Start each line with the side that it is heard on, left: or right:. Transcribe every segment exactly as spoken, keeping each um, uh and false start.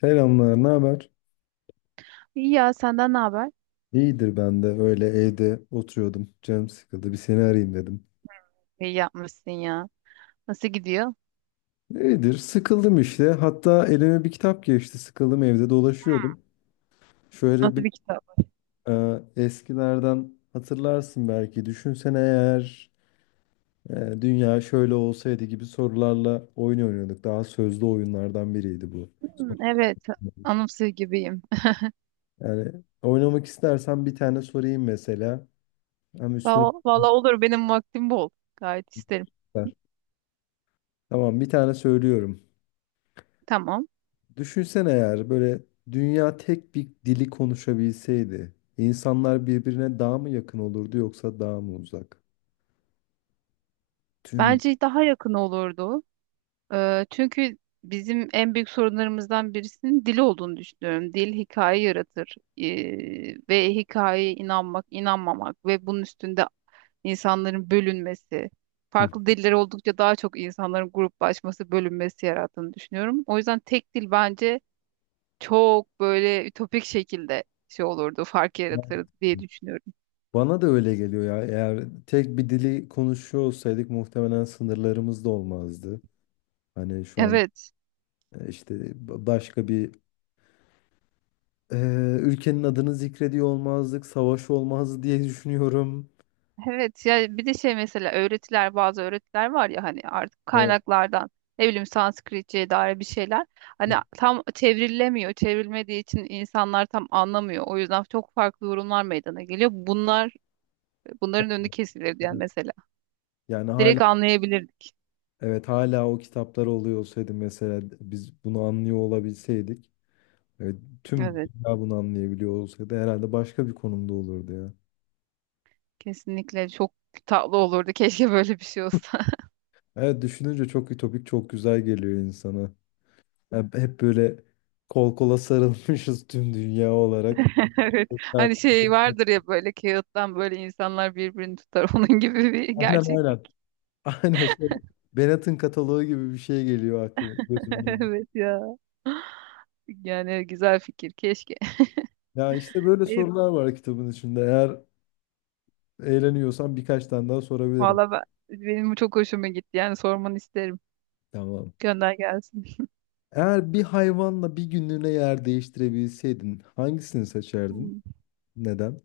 left: Selamlar, ne haber?
right: İyi ya, senden ne haber?
left: İyidir, ben de öyle evde oturuyordum. Canım sıkıldı, bir seni arayayım dedim.
right: İyi yapmışsın ya. Nasıl gidiyor?
left: İyidir, sıkıldım işte. Hatta elime bir kitap geçti, sıkıldım evde dolaşıyordum. Şöyle
right: Nasıl
left: bir
right: bir kitap?
left: e, eskilerden hatırlarsın belki. Düşünsene eğer e, dünya şöyle olsaydı gibi sorularla oyun oynuyorduk. Daha sözlü oyunlardan biriydi bu.
right: Hmm, evet. Anımsıyor gibiyim.
left: Yani oynamak istersen bir tane sorayım mesela. Hem üstüne
right: Va- Valla olur, benim vaktim bol. Gayet isterim.
left: ver. Tamam, bir tane söylüyorum.
right: Tamam.
left: Düşünsene eğer böyle dünya tek bir dili konuşabilseydi, insanlar birbirine daha mı yakın olurdu yoksa daha mı uzak? Tüm
right: Bence daha yakın olurdu. Ee, çünkü bizim en büyük sorunlarımızdan birisinin dil olduğunu düşünüyorum. Dil hikaye yaratır. Ee, ve hikayeye inanmak, inanmamak ve bunun üstünde insanların bölünmesi,
left: Hı.
right: farklı diller oldukça daha çok insanların gruplaşması, bölünmesi yarattığını düşünüyorum. O yüzden tek dil bence çok böyle ütopik şekilde şey olurdu, fark yaratırdı diye düşünüyorum.
left: Bana da öyle geliyor ya. Eğer tek bir dili konuşuyor olsaydık muhtemelen sınırlarımız da olmazdı. Hani şu an
right: Evet.
left: e, işte ba- başka bir e, ülkenin adını zikrediyor olmazdık, savaş olmazdı diye düşünüyorum.
right: Evet ya, bir de şey, mesela öğretiler, bazı öğretiler var ya hani, artık
left: Evet.
right: kaynaklardan ne bileyim Sanskritçe'ye dair bir şeyler, hani tam çevrilemiyor, çevrilmediği için insanlar tam anlamıyor, o yüzden çok farklı yorumlar meydana geliyor, bunlar, bunların önü kesilir diyen
left: Evet.
right: mesela.
left: Yani hala
right: Direkt anlayabilirdik.
left: evet, hala o kitaplar oluyor olsaydı, mesela biz bunu anlıyor olabilseydik. Evet, tüm
right: Evet,
left: dünya bunu anlayabiliyor olsaydı herhalde başka bir konumda olurdu ya.
right: kesinlikle çok tatlı olurdu. Keşke böyle bir şey olsa.
left: Evet, düşününce çok ütopik, çok güzel geliyor insana. Yani hep böyle kol kola sarılmışız tüm dünya olarak.
right: Evet. Hani şey vardır ya, böyle kağıttan böyle insanlar birbirini tutar. Onun gibi bir
left: Aynen aynen.
right: gerçeklik.
left: Aynen şey. Bennett'in kataloğu gibi bir şey geliyor aklıma, gözümün önüne.
right: Evet ya. Yani güzel fikir. Keşke.
left: Ya işte böyle
right: Evet,
left: sorular var kitabın içinde. Eğer eğleniyorsan birkaç tane daha sorabilirim.
right: valla ben- benim bu çok hoşuma gitti. Yani sormanı isterim.
left: Tamam.
right: Gönder gelsin.
left: Eğer bir hayvanla bir günlüğüne yer değiştirebilseydin hangisini seçerdin?
right: Hmm.
left: Neden?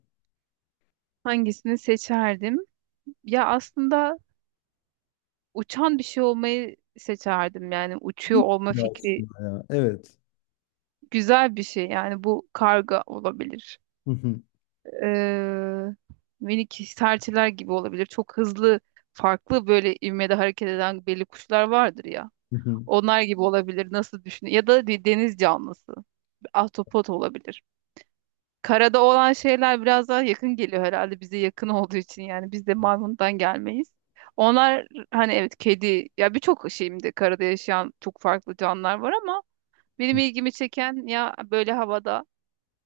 right: Hangisini seçerdim? Ya aslında uçan bir şey olmayı seçerdim. Yani uçuyor
left: Hiç
right: olma
left: bile
right: fikri
left: aslında ya. Evet.
right: güzel bir şey, yani bu karga olabilir.
left: Hı hı,
right: Ee, Minik serçeler gibi olabilir. Çok hızlı, farklı böyle ivmede hareket eden belli kuşlar vardır ya.
left: hı hı,
right: Onlar gibi olabilir, nasıl düşün, ya da bir deniz canlısı. Bir ahtapot olabilir. Karada olan şeyler biraz daha yakın geliyor herhalde, bize yakın olduğu için, yani biz de maymundan gelmeyiz. Onlar hani, evet, kedi ya, birçok, şimdi karada yaşayan çok farklı canlılar var, ama benim
left: hı
right: ilgimi çeken ya böyle havada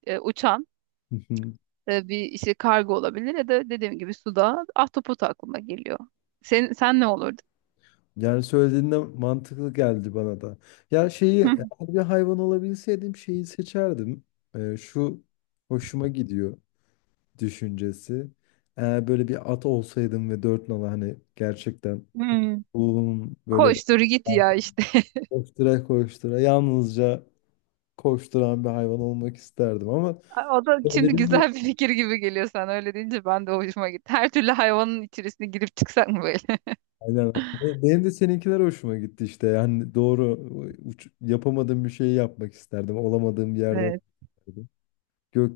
right: e, uçan
left: hı. Hı.
right: e, bir işte, kargo olabilir ya da dediğim gibi suda ahtapot aklıma geliyor. Sen, sen ne olurdu?
left: Yani söylediğinde mantıklı geldi bana da. Ya şeyi, eğer bir hayvan olabilseydim şeyi seçerdim. Ee, şu hoşuma gidiyor düşüncesi. Eğer böyle bir at olsaydım ve dört nala, hani gerçekten
right: Hmm.
left: um, böyle
right: Koştur git ya işte.
left: koştura koştura, yalnızca koşturan bir hayvan olmak isterdim ama
right: O da
left: Öyle
right: şimdi
left: değil mi?
right: güzel bir fikir gibi geliyor, sen öyle deyince ben de hoşuma gitti. Her türlü hayvanın içerisine girip çıksak mı böyle?
left: Aynen. Benim de seninkiler hoşuma gitti işte. Yani doğru uç- yapamadığım bir şeyi yapmak isterdim. Olamadığım bir yerde olmak
right: Evet.
left: isterdim.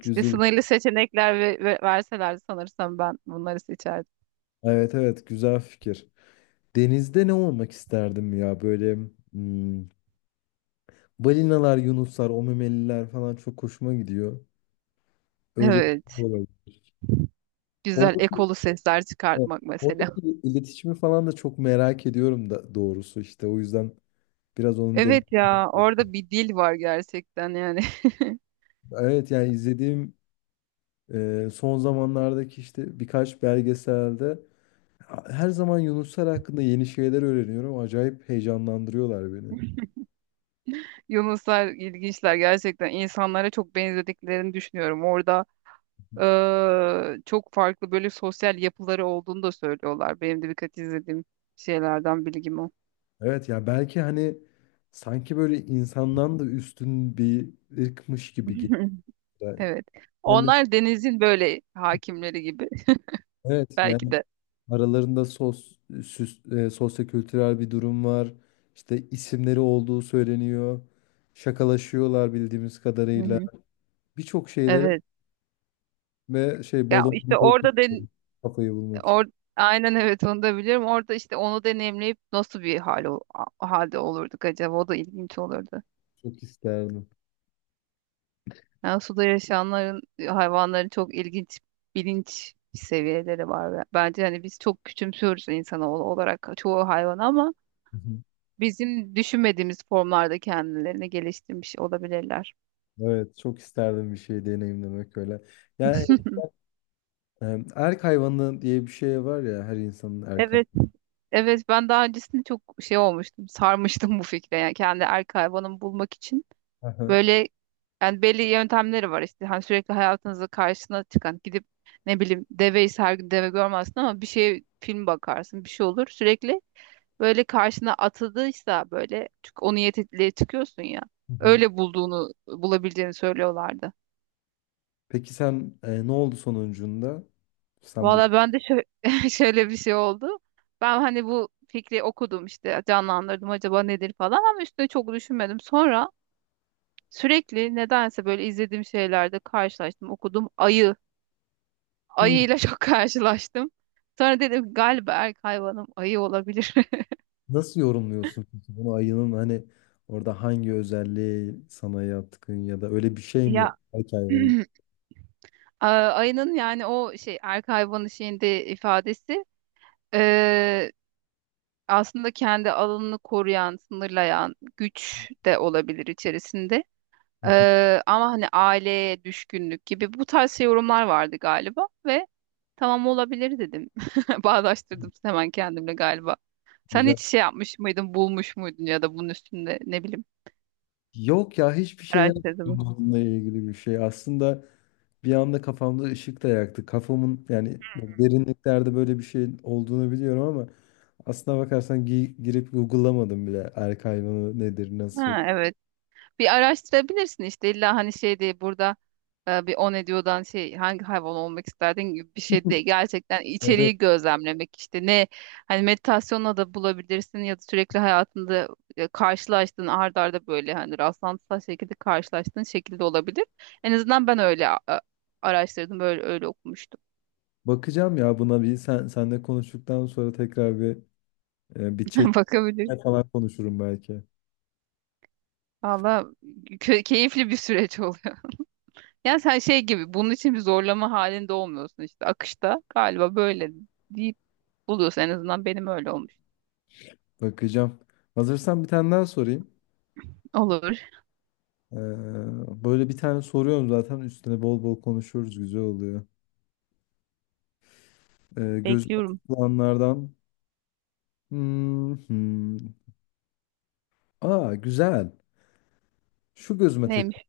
right: İşte sınırlı seçenekler ve, ve verseler sanırsam ben bunları seçerdim.
left: Evet evet, güzel fikir. Denizde ne olmak isterdim ya, böyle hmm, balinalar, yunuslar, o memeliler falan çok hoşuma gidiyor. Öyle bir şey
right: Evet.
left: olabilir.
right: Güzel
left: Oradaki,
right: ekolu sesler
left: evet,
right: çıkartmak mesela.
left: oradaki iletişimi falan da çok merak ediyorum da doğrusu işte. O yüzden biraz onun den
right: Evet ya, orada bir dil var gerçekten yani.
left: Evet yani izlediğim Ee, son zamanlardaki işte birkaç belgeselde her zaman yunuslar hakkında yeni şeyler öğreniyorum. Acayip heyecanlandırıyorlar beni.
right: Yunuslar ilginçler gerçekten, insanlara çok benzediklerini düşünüyorum. Orada eee, çok farklı böyle sosyal yapıları olduğunu da söylüyorlar. Benim de birkaç izlediğim şeylerden bilgim o.
left: Evet ya, belki hani sanki böyle insandan da üstün bir ırkmış gibi geliyor.
right: Evet.
left: Hani
right: Onlar denizin böyle hakimleri gibi,
left: evet
right: belki
left: yani
right: de.
left: aralarında sos, süs, e, sosyokültürel bir durum var. İşte isimleri olduğu söyleniyor. Şakalaşıyorlar bildiğimiz
right: Hı
left: kadarıyla.
right: hı.
left: Birçok şeyleri
right: Evet.
left: ve şey,
right: Ya
left: balon
right: işte orada den
left: kafayı bulmak
right: or aynen, evet, onu da biliyorum. Orada işte onu deneyimleyip nasıl bir hal ol- a- halde olurduk acaba? O da ilginç olurdu.
left: Çok isterdim.
right: Yani suda yaşayanların, hayvanların çok ilginç bilinç seviyeleri var. Ve bence hani biz çok küçümsüyoruz insanoğlu olarak çoğu hayvanı, ama
left: Hı hı.
right: bizim düşünmediğimiz formlarda kendilerini geliştirmiş olabilirler.
left: Evet, çok isterdim bir şey deneyimlemek öyle. Yani e, erk hayvanı diye bir şey var ya, her insanın erk
right: Evet,
left: hayvanı.
right: evet, ben daha öncesinde çok şey olmuştum, sarmıştım bu fikre. Yani kendi erkek hayvanımı bulmak için
left: Aha. Hı
right: böyle, yani belli yöntemleri var işte. Hani sürekli hayatınızda karşına çıkan, gidip ne bileyim deveyi, her gün deve görmezsin ama bir şey film bakarsın, bir şey olur, sürekli böyle karşına atıldıysa böyle, çünkü o niyetle çıkıyorsun ya.
left: hı.
right: Öyle bulduğunu, bulabileceğini söylüyorlardı.
left: Peki sen e, ne oldu sonucunda? Sen bu
right: Valla ben de şö- şöyle bir şey oldu. Ben hani bu fikri okudum işte, canlandırdım acaba nedir falan, ama üstüne çok düşünmedim. Sonra sürekli nedense böyle izlediğim şeylerde karşılaştım, okudum, ayı.
left: Hı.
right: Ayıyla çok karşılaştım. Sonra dedim galiba erkek hayvanım ayı olabilir.
left: Nasıl yorumluyorsun peki bunu, ayının hani orada hangi özelliği sana yatkın, ya da öyle bir şey mi
right: Ya
left: erk hayvanı?
right: A- ayının yani o şey, erkek hayvanı şeyinde ifadesi, Ee, aslında kendi alanını koruyan, sınırlayan güç de olabilir içerisinde. Ee, ama hani aileye düşkünlük gibi bu tarz şey yorumlar vardı galiba ve tamam olabilir dedim. Bağdaştırdım hemen kendimle galiba. Sen
left: Güzel.
right: hiç şey yapmış mıydın, bulmuş muydun ya da bunun üstünde ne bileyim
left: Yok ya, hiçbir şey yapmadım
right: araştırdın mı?
left: bununla ilgili bir şey. Aslında bir anda kafamda ışık da yaktı. Kafamın, yani derinliklerde böyle bir şeyin olduğunu biliyorum ama aslına bakarsan gi- girip Google'lamadım bile erkek hayvanı nedir nasıl.
right: Ha, evet. Bir araştırabilirsin işte, illa hani şey değil, burada e, bir on ediyordan şey, hangi hayvan olmak isterdin gibi bir şey değil. Gerçekten
left: Böyle
right: içeriği gözlemlemek işte, ne hani meditasyonla da bulabilirsin ya da sürekli hayatında e, karşılaştığın, art arda böyle hani rastlantısal şekilde karşılaştığın şekilde olabilir. En azından ben öyle a- a- araştırdım, böyle öyle okumuştum.
left: bakacağım ya buna, bir sen senle konuştuktan sonra tekrar bir e, bir chat
right: Bakabilir.
left: falan konuşurum belki.
right: Valla kö- keyifli bir süreç oluyor. Yani sen şey gibi bunun için bir zorlama halinde olmuyorsun, işte akışta galiba, böyle değil, buluyorsun, en azından benim öyle olmuş.
left: Bakacağım. Hazırsan bir tane daha sorayım.
right: Olur.
left: Ee, böyle bir tane soruyorum zaten, üstüne bol bol konuşuruz, güzel oluyor. Ee, gözüme
right: Bekliyorum.
left: takılanlardan. Hmm, hmm. Aa güzel. Şu gözüme tak.
right: Neymiş?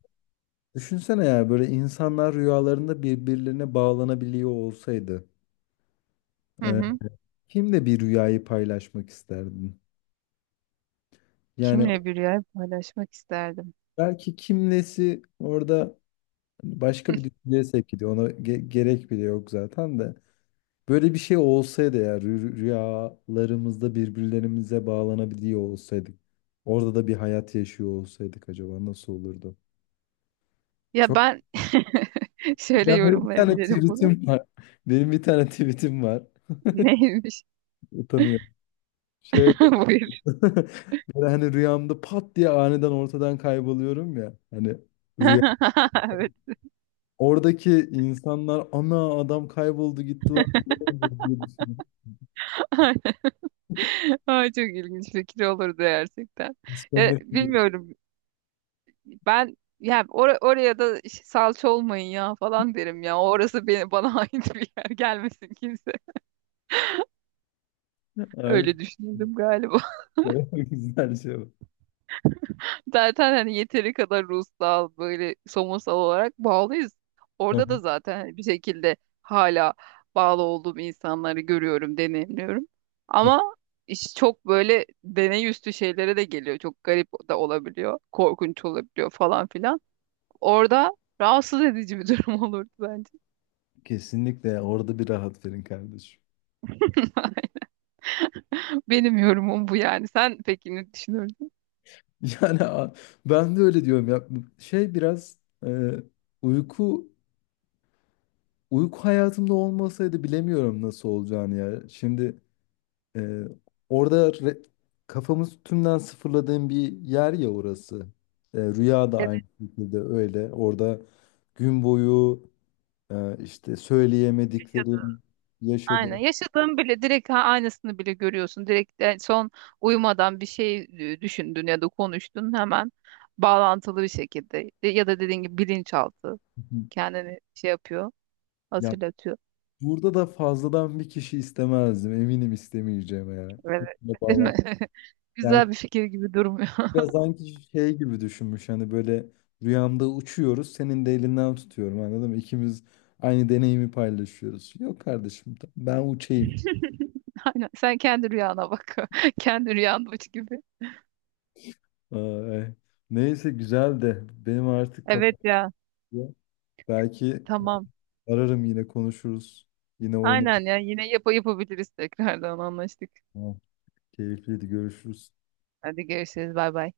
left: Düşünsene ya, böyle insanlar rüyalarında birbirlerine bağlanabiliyor olsaydı.
right: Hı
left: Ee,
right: hı.
left: kimle bir rüyayı paylaşmak isterdin? Yani
right: Kimle bir yer paylaşmak isterdim?
left: belki kimlesi orada başka bir düşünceye sevk ediyor. Ona ge- gerek bile yok zaten de. Böyle bir şey olsaydı ya, rü- rüyalarımızda birbirlerimize bağlanabiliyor olsaydık. Orada da bir hayat yaşıyor olsaydık, acaba nasıl olurdu?
right: Ya
left: Çok
right: ben şöyle
left: Ya benim bir tane
right: yorumlayabilirim bunu.
left: tweetim var. Benim bir tane tweetim var.
right: Neymiş?
left: Utanıyorum. Şöyle
right: Buyur.
left: böyle hani rüyamda pat diye aniden ortadan kayboluyorum ya. Hani rüya.
right: Evet.
left: Oradaki insanlar "ana adam kayboldu gitti lan. Ne oldu?" diye düşünüyorum.
right: Ay, çok ilginç fikir olurdu gerçekten. Ya
left: Disconnect diyor.
right: bilmiyorum. Ben ya or- oraya da ş- salça olmayın ya falan derim ya. Orası beni, bana ait bir yer, gelmesin kimse.
left: Aynen.
right: Öyle düşündüm galiba.
left: Güzel şey bu.
right: Zaten hani yeteri kadar ruhsal, böyle somutsal olarak bağlıyız.
left: Hı
right: Orada da
left: hı.
right: zaten hani bir şekilde hala bağlı olduğum insanları görüyorum, deneyimliyorum. Ama iş çok böyle deney üstü şeylere de geliyor. Çok garip da olabiliyor, korkunç olabiliyor falan filan. Orada rahatsız edici bir durum olurdu bence.
left: Kesinlikle, orada bir rahat verin kardeşim.
right: Benim yorumum bu yani. Sen peki ne düşünüyorsun?
left: Yani a- ben de öyle diyorum ya. Şey biraz e, uyku Uyku hayatımda olmasaydı bilemiyorum nasıl olacağını ya. Şimdi e, orada re- kafamız tümden sıfırladığım bir yer ya orası. E, rüya da aynı şekilde öyle. Orada gün boyu e, işte söyleyemediklerim
right: Aynen.
left: yaşadığım.
right: Yaşadığın bile direkt, ha- aynısını bile görüyorsun. Direkt e, son uyumadan bir şey e, düşündün ya da konuştun, hemen bağlantılı bir şekilde, De- ya da dediğin gibi bilinçaltı kendini şey yapıyor,
left: Ya,
right: hatırlatıyor.
left: burada da fazladan bir kişi istemezdim. Eminim istemeyeceğim ya.
right: Evet.
left: Hepsine
right: Değil
left: bağlan.
right: mi? Güzel bir fikir gibi durmuyor.
left: Ya sanki şey gibi düşünmüş, hani böyle rüyamda uçuyoruz, senin de elinden tutuyorum, anladın mı? İkimiz aynı deneyimi paylaşıyoruz. Yok kardeşim tamam, ben uçayım.
right: Aynen. Sen kendi rüyana bak. Kendi rüyanmış gibi.
left: Ay, neyse güzel de benim artık
right: Evet
left: kapatıyor.
right: ya.
left: Belki
right: Tamam.
left: ararım, yine konuşuruz. Yine
right: Aynen
left: oynarız.
right: ya. Yine yap yapabiliriz, tekrardan anlaştık.
left: Tamam, keyifliydi, görüşürüz.
right: Hadi görüşürüz. Bay bay.